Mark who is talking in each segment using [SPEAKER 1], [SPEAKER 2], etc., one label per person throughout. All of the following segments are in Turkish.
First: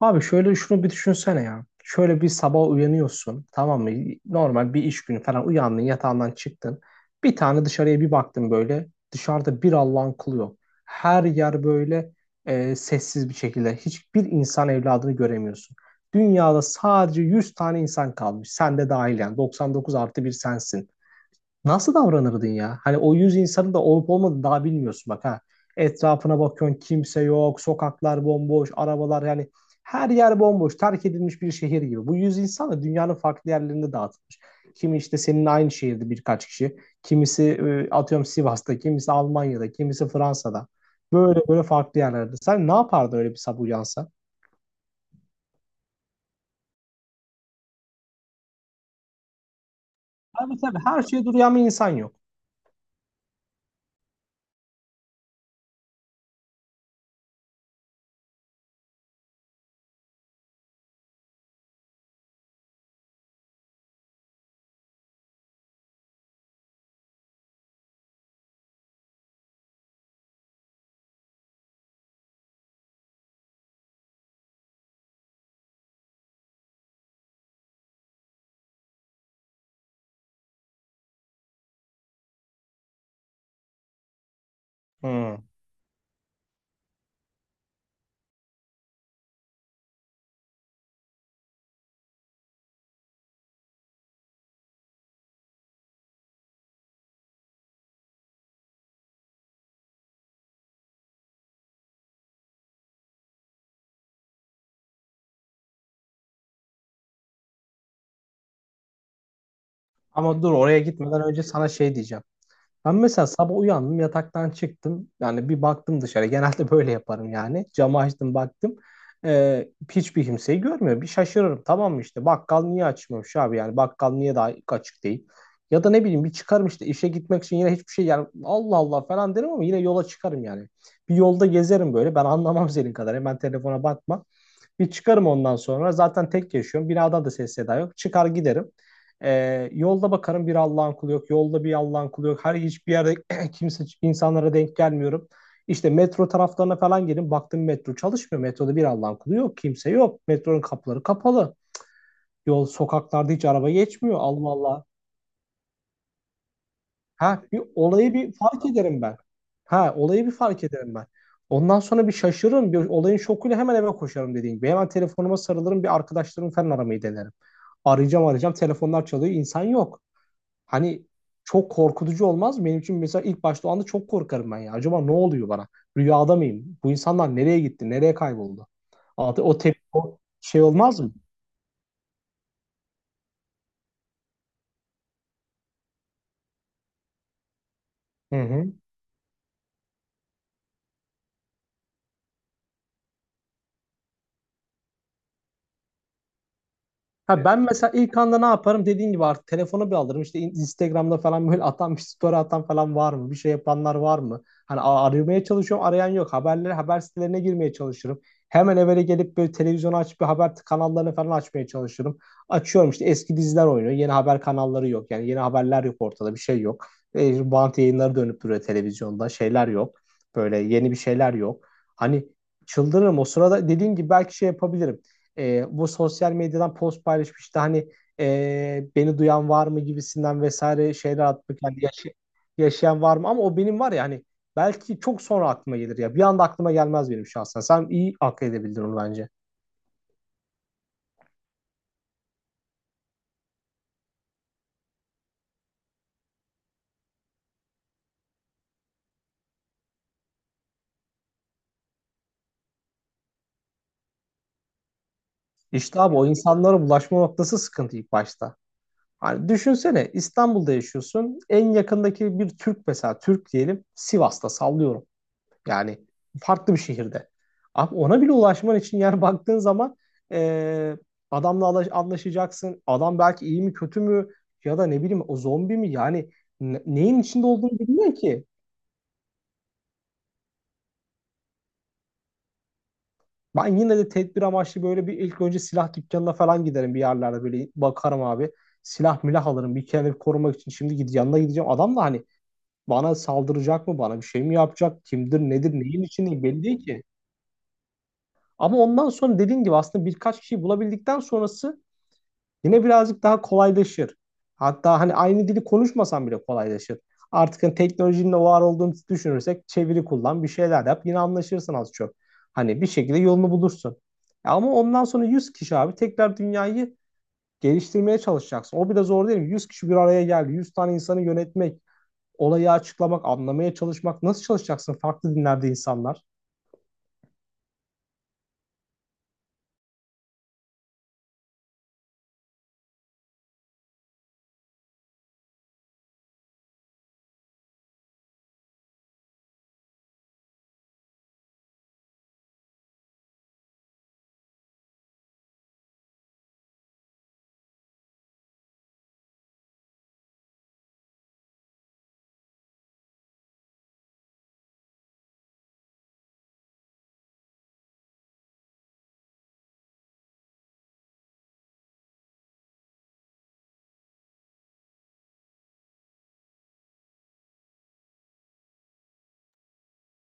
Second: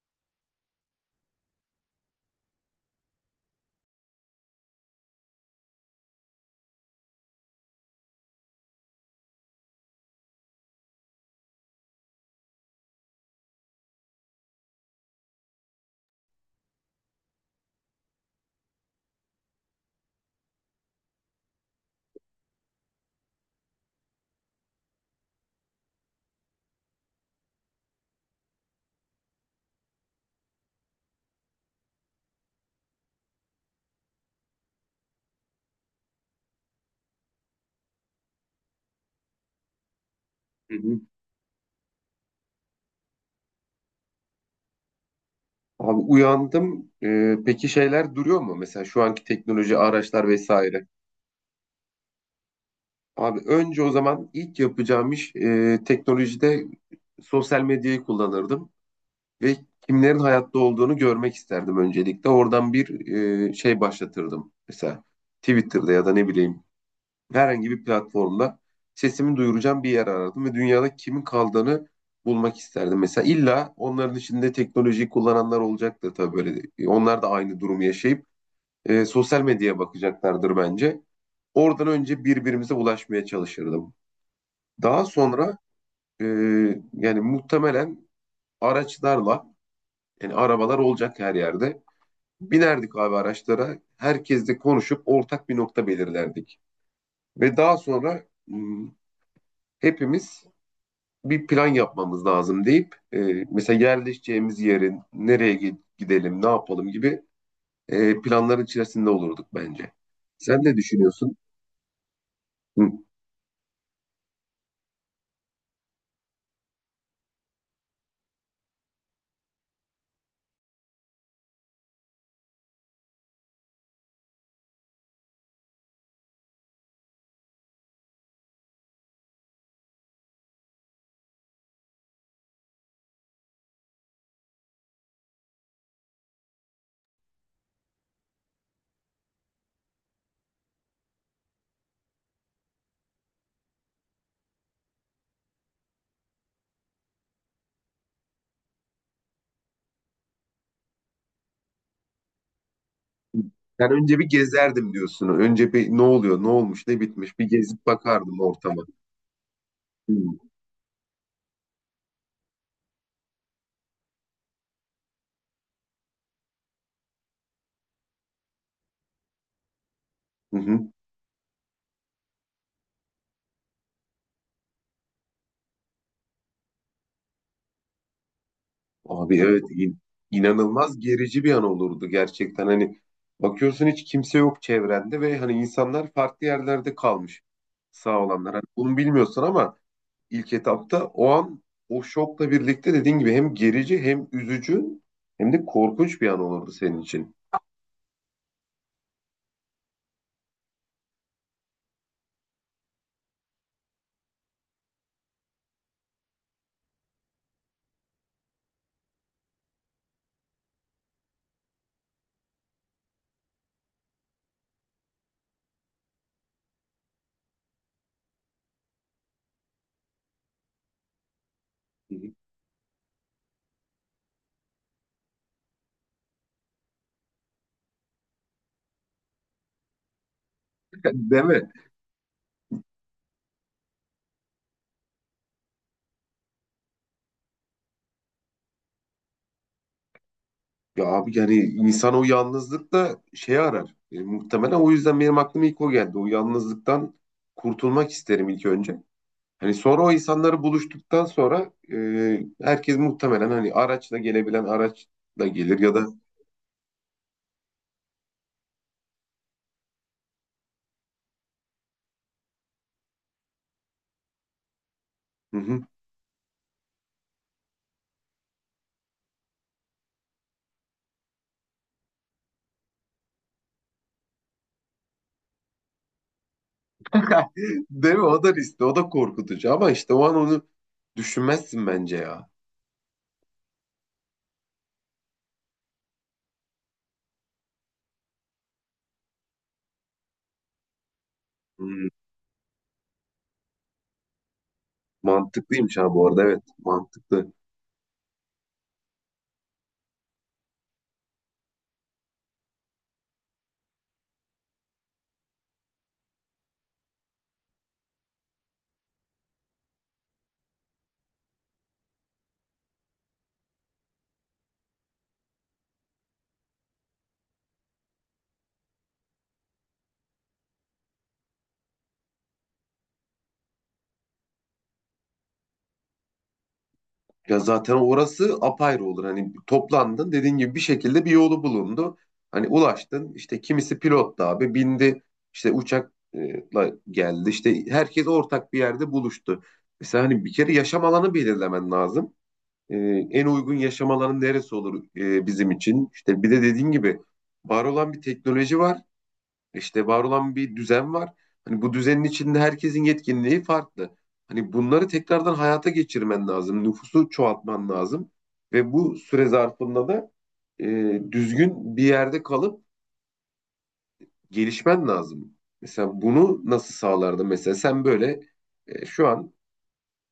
[SPEAKER 1] Abi şöyle şunu bir düşünsene ya. Şöyle bir sabah uyanıyorsun, tamam mı? Normal bir iş günü falan uyandın, yatağından çıktın. Bir tane dışarıya bir baktın böyle. Dışarıda bir Allah'ın kulu yok. Her yer böyle sessiz bir şekilde. Hiçbir insan evladını göremiyorsun. Dünyada sadece 100 tane insan kalmış. Sen de dahil yani. 99 artı bir sensin. Nasıl davranırdın ya? Hani o 100 insanın da olup olmadığını daha bilmiyorsun bak ha. Etrafına bakıyorsun, kimse yok, sokaklar bomboş, arabalar yani her yer bomboş, terk edilmiş bir şehir gibi. Bu 100 insan da dünyanın farklı yerlerinde dağıtılmış. Kimi işte seninle aynı şehirde birkaç kişi, kimisi atıyorum Sivas'ta, kimisi Almanya'da, kimisi Fransa'da.
[SPEAKER 2] Hı hı.
[SPEAKER 1] Böyle böyle farklı yerlerde. Sen ne yapardın öyle bir sabah uyansa?
[SPEAKER 2] Abi uyandım. Peki şeyler duruyor mu? Mesela şu anki teknoloji, araçlar
[SPEAKER 1] Tabii tabii,
[SPEAKER 2] vesaire.
[SPEAKER 1] her şeye duruyan bir insan yok.
[SPEAKER 2] Abi önce o zaman ilk yapacağım iş teknolojide sosyal medyayı kullanırdım ve kimlerin hayatta olduğunu görmek isterdim öncelikle. Oradan bir şey başlatırdım. Mesela Twitter'da ya da ne bileyim herhangi bir platformda sesimi duyuracağım bir yer aradım ve dünyada kimin kaldığını bulmak isterdim. Mesela illa onların içinde teknolojiyi kullananlar olacaktır tabii böyle. Onlar da aynı durumu yaşayıp sosyal medyaya bakacaklardır bence. Oradan önce birbirimize ulaşmaya çalışırdım. Daha
[SPEAKER 1] Hmm.
[SPEAKER 2] sonra e, yani muhtemelen araçlarla, yani arabalar olacak her yerde. Binerdik abi araçlara. Herkesle konuşup ortak bir nokta belirlerdik. Ve daha sonra hepimiz bir plan yapmamız lazım deyip mesela yerleşeceğimiz yerin nereye gidelim, ne yapalım gibi planların içerisinde olurduk bence.
[SPEAKER 1] Ama dur,
[SPEAKER 2] Sen ne
[SPEAKER 1] oraya gitmeden
[SPEAKER 2] düşünüyorsun?
[SPEAKER 1] önce sana şey diyeceğim.
[SPEAKER 2] Hı.
[SPEAKER 1] Ben mesela sabah uyandım, yataktan çıktım. Yani bir baktım dışarı. Genelde böyle yaparım yani. Camı açtım, baktım. Hiçbir kimseyi görmüyor. Bir şaşırırım. Tamam mı, işte bakkal niye açmamış abi, yani bakkal niye daha açık değil? Ya da ne bileyim bir çıkarım işte işe gitmek için, yine hiçbir şey, yani Allah Allah falan derim ama yine yola çıkarım yani. Bir yolda gezerim böyle. Ben anlamam senin kadar. Hemen telefona bakma. Bir çıkarım ondan sonra. Zaten tek yaşıyorum. Binadan da ses seda yok. Çıkar giderim. Yolda bakarım, bir Allah'ın kulu yok. Yolda bir Allah'ın kulu yok. Her hiçbir yerde kimse, insanlara denk gelmiyorum. İşte metro taraflarına falan gelin. Baktım metro çalışmıyor. Metroda bir Allah'ın kulu yok. Kimse yok. Metronun kapıları kapalı. Yol sokaklarda hiç araba
[SPEAKER 2] Ben
[SPEAKER 1] geçmiyor.
[SPEAKER 2] önce bir
[SPEAKER 1] Allah Allah.
[SPEAKER 2] gezerdim diyorsun. Önce bir ne oluyor, ne olmuş, ne bitmiş
[SPEAKER 1] Ha,
[SPEAKER 2] bir
[SPEAKER 1] bir
[SPEAKER 2] gezip
[SPEAKER 1] olayı bir
[SPEAKER 2] bakardım
[SPEAKER 1] fark
[SPEAKER 2] ortama.
[SPEAKER 1] ederim ben. Ha,
[SPEAKER 2] Hı.
[SPEAKER 1] olayı bir fark ederim ben. Ondan sonra bir şaşırırım. Bir olayın şokuyla hemen eve koşarım dediğim gibi. Hemen telefonuma sarılırım. Bir arkadaşlarımı falan aramayı denerim. Arayacağım arayacağım, telefonlar çalıyor, insan yok.
[SPEAKER 2] Hı hı.
[SPEAKER 1] Hani çok korkutucu olmaz mı? Benim için mesela ilk başta o anda çok korkarım ben ya. Acaba ne oluyor bana? Rüyada mıyım? Bu insanlar nereye gitti? Nereye kayboldu?
[SPEAKER 2] Abi
[SPEAKER 1] Artık o
[SPEAKER 2] evet,
[SPEAKER 1] tep o şey olmaz
[SPEAKER 2] inanılmaz
[SPEAKER 1] mı?
[SPEAKER 2] gerici bir an olurdu gerçekten. Hani bakıyorsun hiç kimse yok çevrende ve hani insanlar farklı yerlerde kalmış, sağ
[SPEAKER 1] Hı
[SPEAKER 2] olanlar. Hani
[SPEAKER 1] hı.
[SPEAKER 2] bunu bilmiyorsun ama ilk etapta. O an o şokla birlikte, dediğin gibi, hem gerici hem üzücü hem de korkunç bir an olurdu senin
[SPEAKER 1] Ha
[SPEAKER 2] için.
[SPEAKER 1] E, ben mesela ilk anda ne yaparım dediğin gibi artık telefonu bir alırım, işte Instagram'da falan böyle atan bir story atan falan var mı, bir şey yapanlar var mı hani, aramaya çalışıyorum, arayan yok, haberlere, haber sitelerine girmeye çalışırım, hemen evvela gelip böyle televizyonu açıp bir haber kanallarını falan açmaya çalışırım, açıyorum işte eski diziler oynuyor, yeni haber kanalları yok, yani yeni haberler yok, ortada bir şey yok, bant yayınları dönüp duruyor televizyonda, şeyler yok, böyle yeni bir şeyler yok,
[SPEAKER 2] Hı.
[SPEAKER 1] hani çıldırırım o sırada dediğin gibi, belki şey yapabilirim, bu sosyal medyadan post paylaşmıştı hani, beni duyan var mı gibisinden vesaire şeyler
[SPEAKER 2] Değil
[SPEAKER 1] atmak,
[SPEAKER 2] mi?
[SPEAKER 1] yani yaşayan var mı, ama o benim var ya hani, belki çok sonra aklıma gelir ya, bir anda aklıma gelmez benim şahsen, sen iyi akıl edebildin onu bence.
[SPEAKER 2] Ya abi yani insan o yalnızlıkta şey arar. Muhtemelen o yüzden benim aklıma ilk o geldi. O yalnızlıktan kurtulmak isterim ilk önce. Hani sonra o insanları buluştuktan sonra herkes muhtemelen, hani araçla gelebilen araçla gelir ya
[SPEAKER 1] İşte
[SPEAKER 2] da.
[SPEAKER 1] abi o insanlara bulaşma noktası sıkıntı ilk başta. Hani düşünsene, İstanbul'da yaşıyorsun. En yakındaki bir Türk mesela, Türk diyelim Sivas'ta, sallıyorum.
[SPEAKER 2] Hı hı.
[SPEAKER 1] Yani farklı bir şehirde. Abi ona bile ulaşman için, yani baktığın zaman e, adamla anlaşacaksın. Adam belki iyi mi kötü mü, ya da ne bileyim o zombi mi? Yani neyin içinde olduğunu bilmiyor
[SPEAKER 2] Değil mi? O
[SPEAKER 1] ki.
[SPEAKER 2] da riskli, o da korkutucu, ama işte o an onu düşünmezsin bence ya.
[SPEAKER 1] Ben yine de tedbir amaçlı böyle bir ilk önce silah dükkanına falan giderim, bir yerlerde böyle bakarım abi. Silah milah alırım, bir kendimi korumak için. Şimdi yanına gideceğim. Adam da
[SPEAKER 2] Hmm.
[SPEAKER 1] hani bana saldıracak mı, bana bir şey mi yapacak, kimdir nedir
[SPEAKER 2] Mantıklıymış
[SPEAKER 1] neyin
[SPEAKER 2] ha, bu
[SPEAKER 1] içinde
[SPEAKER 2] arada,
[SPEAKER 1] belli
[SPEAKER 2] evet
[SPEAKER 1] değil ki.
[SPEAKER 2] mantıklı.
[SPEAKER 1] Ama ondan sonra dediğin gibi aslında birkaç kişiyi bulabildikten sonrası yine birazcık daha kolaylaşır. Hatta hani aynı dili konuşmasan bile kolaylaşır. Artık hani teknolojinin de var olduğunu düşünürsek, çeviri kullan, bir şeyler yap. Yine anlaşırsın az çok. Hani bir şekilde yolunu bulursun. Ama ondan sonra 100 kişi abi tekrar dünyayı geliştirmeye çalışacaksın. O bile zor değil mi? 100 kişi bir araya geldi. 100 tane insanı yönetmek, olayı açıklamak, anlamaya çalışmak. Nasıl çalışacaksın farklı dinlerde insanlar?
[SPEAKER 2] Ya zaten orası apayrı olur. Hani toplandın, dediğin gibi bir şekilde bir yolu bulundu. Hani ulaştın, işte kimisi pilottu abi, bindi işte uçakla geldi, işte herkes ortak bir yerde buluştu. Mesela hani bir kere yaşam alanı belirlemen lazım. Ee, En uygun yaşam alanı neresi olur bizim için? İşte bir de dediğin gibi, var olan bir teknoloji var. İşte var olan bir düzen var. Hani bu düzenin içinde herkesin yetkinliği farklı. Hani bunları tekrardan hayata geçirmen lazım. Nüfusu çoğaltman lazım. Ve bu süre zarfında da e, düzgün bir yerde kalıp gelişmen lazım. Mesela bunu nasıl sağlardı? Mesela sen böyle şu an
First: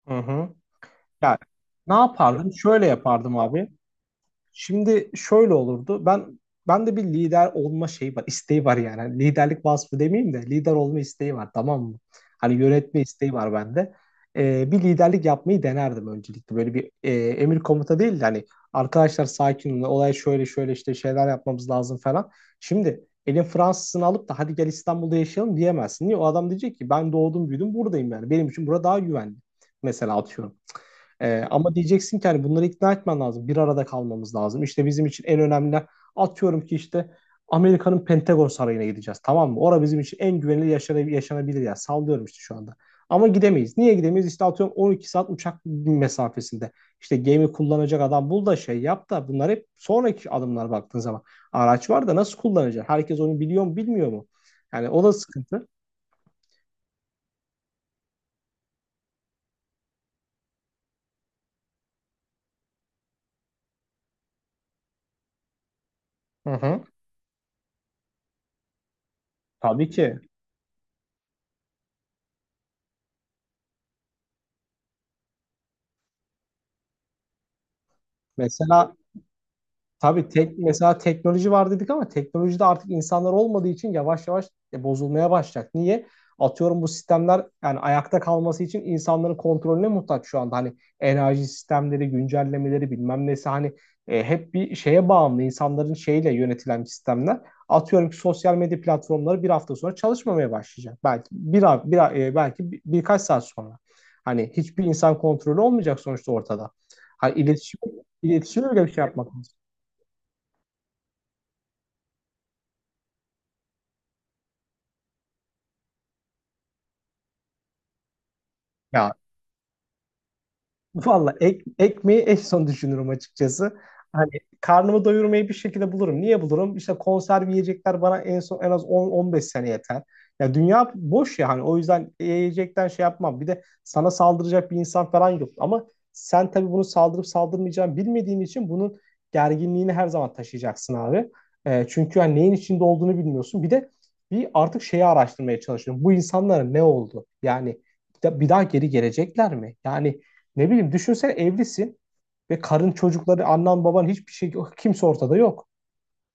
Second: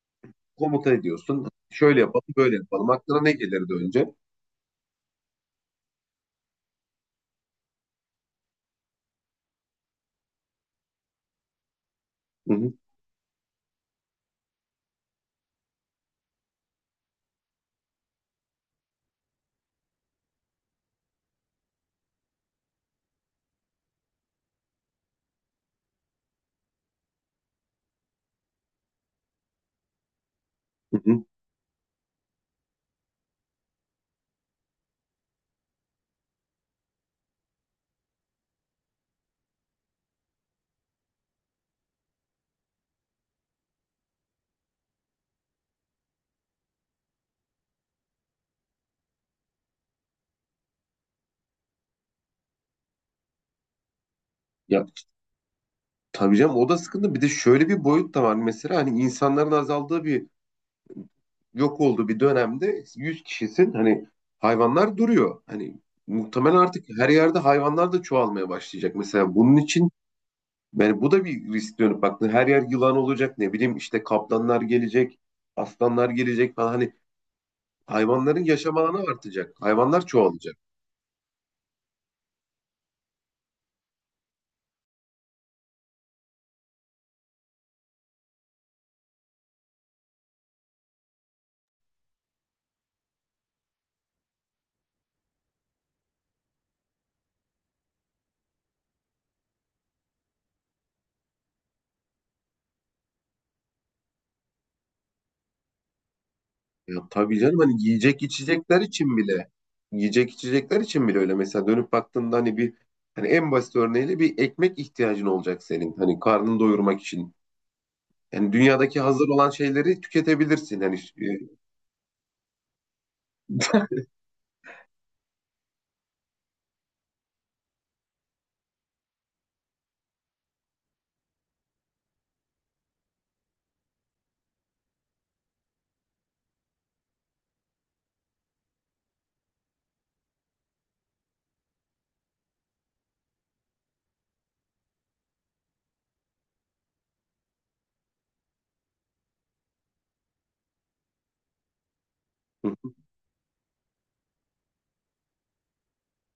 [SPEAKER 1] Hı hı.
[SPEAKER 2] komuta
[SPEAKER 1] Ya,
[SPEAKER 2] ediyorsun.
[SPEAKER 1] ne
[SPEAKER 2] Şöyle yapalım,
[SPEAKER 1] yapardım?
[SPEAKER 2] böyle
[SPEAKER 1] Şöyle
[SPEAKER 2] yapalım. Aklına ne
[SPEAKER 1] yapardım abi.
[SPEAKER 2] gelirdi önce?
[SPEAKER 1] Şimdi şöyle olurdu. Ben de bir lider olma şeyi var, isteği var yani. Hani liderlik vasfı demeyeyim de lider olma isteği var, tamam mı? Hani
[SPEAKER 2] Hı hı,
[SPEAKER 1] yönetme isteği var bende. Bir liderlik yapmayı denerdim öncelikle. Böyle bir emir komuta değil de hani, arkadaşlar sakin olun, olay şöyle şöyle, işte şeyler yapmamız lazım falan. Şimdi elin Fransızını alıp da hadi gel İstanbul'da yaşayalım diyemezsin. Niye? O adam diyecek ki ben doğdum büyüdüm buradayım yani. Benim için bura daha güvenli. Mesela atıyorum.
[SPEAKER 2] hı hı.
[SPEAKER 1] Ama diyeceksin ki hani bunları ikna etmen lazım. Bir arada kalmamız lazım. İşte bizim için en önemli, atıyorum ki işte Amerika'nın Pentagon Sarayı'na gideceğiz. Tamam mı? Orada bizim için en güvenilir, yaşanabilir yaşanabilir yer. Sallıyorum işte şu anda. Ama gidemeyiz. Niye gidemeyiz? İşte atıyorum 12 saat uçak mesafesinde. İşte gemi kullanacak adam bul da şey yap da, bunlar hep sonraki adımlar baktığın zaman. Araç var da nasıl kullanacak? Herkes onu biliyor mu, bilmiyor mu?
[SPEAKER 2] Ya
[SPEAKER 1] Yani o da sıkıntı.
[SPEAKER 2] tabii canım, o da sıkıntı. Bir de şöyle bir boyut da var mesela, hani insanların azaldığı bir, yok olduğu bir dönemde 100 kişisin, hani hayvanlar duruyor. Hani
[SPEAKER 1] Hı
[SPEAKER 2] muhtemelen artık
[SPEAKER 1] hı.
[SPEAKER 2] her yerde hayvanlar da çoğalmaya başlayacak. Mesela bunun için,
[SPEAKER 1] Tabii ki.
[SPEAKER 2] yani bu da bir risk. Dönüp baktığında her yer yılan olacak, ne bileyim, işte kaplanlar gelecek, aslanlar gelecek falan, hani hayvanların yaşam
[SPEAKER 1] Mesela
[SPEAKER 2] alanı artacak. Hayvanlar
[SPEAKER 1] Tabii
[SPEAKER 2] çoğalacak.
[SPEAKER 1] tek, mesela teknoloji var dedik ama teknolojide artık insanlar olmadığı için yavaş yavaş bozulmaya başlayacak. Niye? Atıyorum bu sistemler yani ayakta kalması için insanların kontrolüne muhtaç şu anda. Hani enerji sistemleri, güncellemeleri, bilmem nesi, hani hep bir şeye bağımlı, insanların şeyle yönetilen sistemler. Atıyorum ki sosyal medya platformları bir hafta sonra çalışmamaya başlayacak. Belki bir, a- bir a- e, belki bir- birkaç saat sonra. Hani hiçbir insan kontrolü olmayacak sonuçta ortada.
[SPEAKER 2] Ya
[SPEAKER 1] Hani
[SPEAKER 2] tabii canım,
[SPEAKER 1] iletişim,
[SPEAKER 2] hani
[SPEAKER 1] iletişim öyle bir şey yapmak.
[SPEAKER 2] yiyecek içecekler için bile öyle. Mesela dönüp baktığında, hani bir, hani en basit örneğiyle bir ekmek ihtiyacın olacak senin. Hani karnını doyurmak için. Yani dünyadaki
[SPEAKER 1] Ya
[SPEAKER 2] hazır olan şeyleri tüketebilirsin. Hani
[SPEAKER 1] valla ekmeği en son düşünürüm açıkçası. Hani karnımı doyurmayı bir şekilde bulurum. Niye bulurum? İşte konserve yiyecekler bana en son en az 10-15 sene yeter. Ya dünya boş ya, hani o yüzden yiyecekten şey yapmam. Bir de sana saldıracak bir insan falan yok. Ama sen tabii bunu saldırıp saldırmayacağını bilmediğin için bunun gerginliğini her zaman taşıyacaksın abi. Çünkü hani neyin içinde olduğunu bilmiyorsun. Bir de bir artık şeyi araştırmaya çalışıyorum. Bu insanlara ne oldu? Yani bir daha geri gelecekler mi? Yani ne bileyim, düşünsene evlisin ve
[SPEAKER 2] hı hı.
[SPEAKER 1] karın, çocukları, annen baban, hiçbir şey, kimse ortada yok.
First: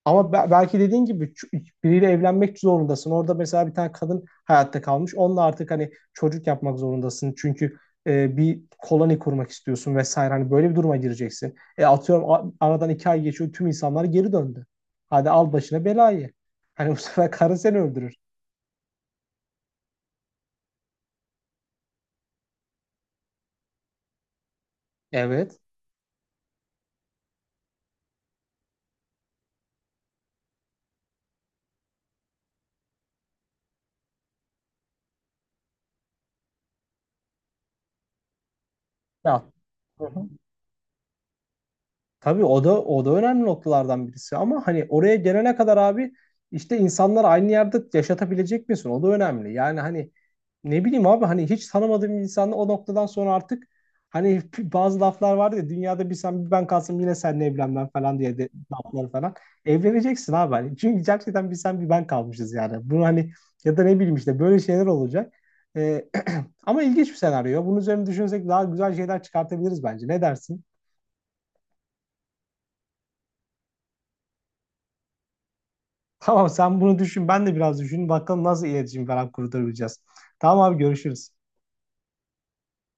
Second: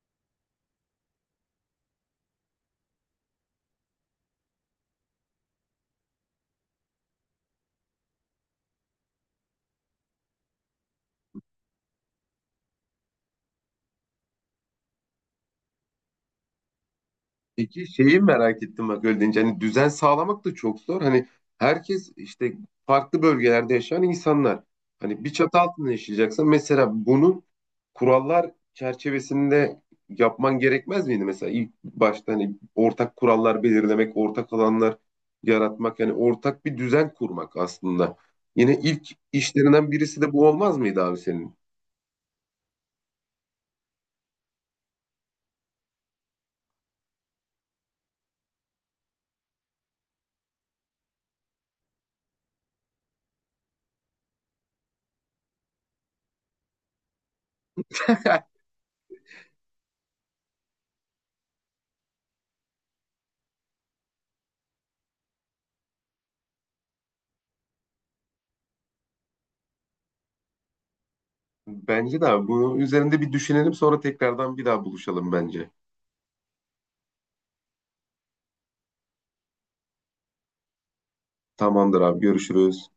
[SPEAKER 1] Ama belki dediğin gibi biriyle evlenmek zorundasın. Orada mesela bir tane kadın hayatta kalmış. Onunla artık hani çocuk yapmak zorundasın. Çünkü bir koloni kurmak istiyorsun vesaire. Hani böyle bir duruma gireceksin. Atıyorum aradan 2 ay geçiyor, tüm insanlar geri döndü. Hadi al başına belayı. Hani bu sefer karın seni
[SPEAKER 2] Peki
[SPEAKER 1] öldürür.
[SPEAKER 2] şeyi merak ettim, bak öyle deyince hani düzen sağlamak da çok zor. Hani herkes işte farklı bölgelerde yaşayan insanlar. Hani bir çatı
[SPEAKER 1] Evet.
[SPEAKER 2] altında yaşayacaksan mesela bunu kurallar çerçevesinde yapman gerekmez miydi mesela ilk başta? Hani ortak kurallar belirlemek, ortak alanlar yaratmak, yani ortak bir düzen kurmak aslında. Yine ilk
[SPEAKER 1] Ya.
[SPEAKER 2] işlerinden
[SPEAKER 1] Hı
[SPEAKER 2] birisi
[SPEAKER 1] hı.
[SPEAKER 2] de bu olmaz mıydı abi senin?
[SPEAKER 1] Tabii o da önemli noktalardan birisi ama hani oraya gelene kadar abi, işte insanları aynı yerde yaşatabilecek misin? O da önemli. Yani hani ne bileyim abi, hani hiç tanımadığım bir insanla o noktadan sonra artık hani bazı laflar vardı ya, dünyada bir sen bir ben kalsam yine seninle evlenmem falan diye de lafları falan. Evleneceksin abi hani. Çünkü gerçekten bir sen bir ben kalmışız yani. Bunu hani, ya da ne bileyim işte böyle şeyler olacak. Ee, Ama ilginç bir senaryo. Bunun üzerine düşünsek daha güzel şeyler çıkartabiliriz bence. Ne dersin?
[SPEAKER 2] Bence de abi. Bunun üzerinde bir düşünelim, sonra tekrardan bir daha buluşalım bence.
[SPEAKER 1] Tamam, sen bunu düşün. Ben de biraz düşünün. Bakalım nasıl iletişim falan kurtarabileceğiz. Tamam abi, görüşürüz.
[SPEAKER 2] Tamamdır abi, görüşürüz.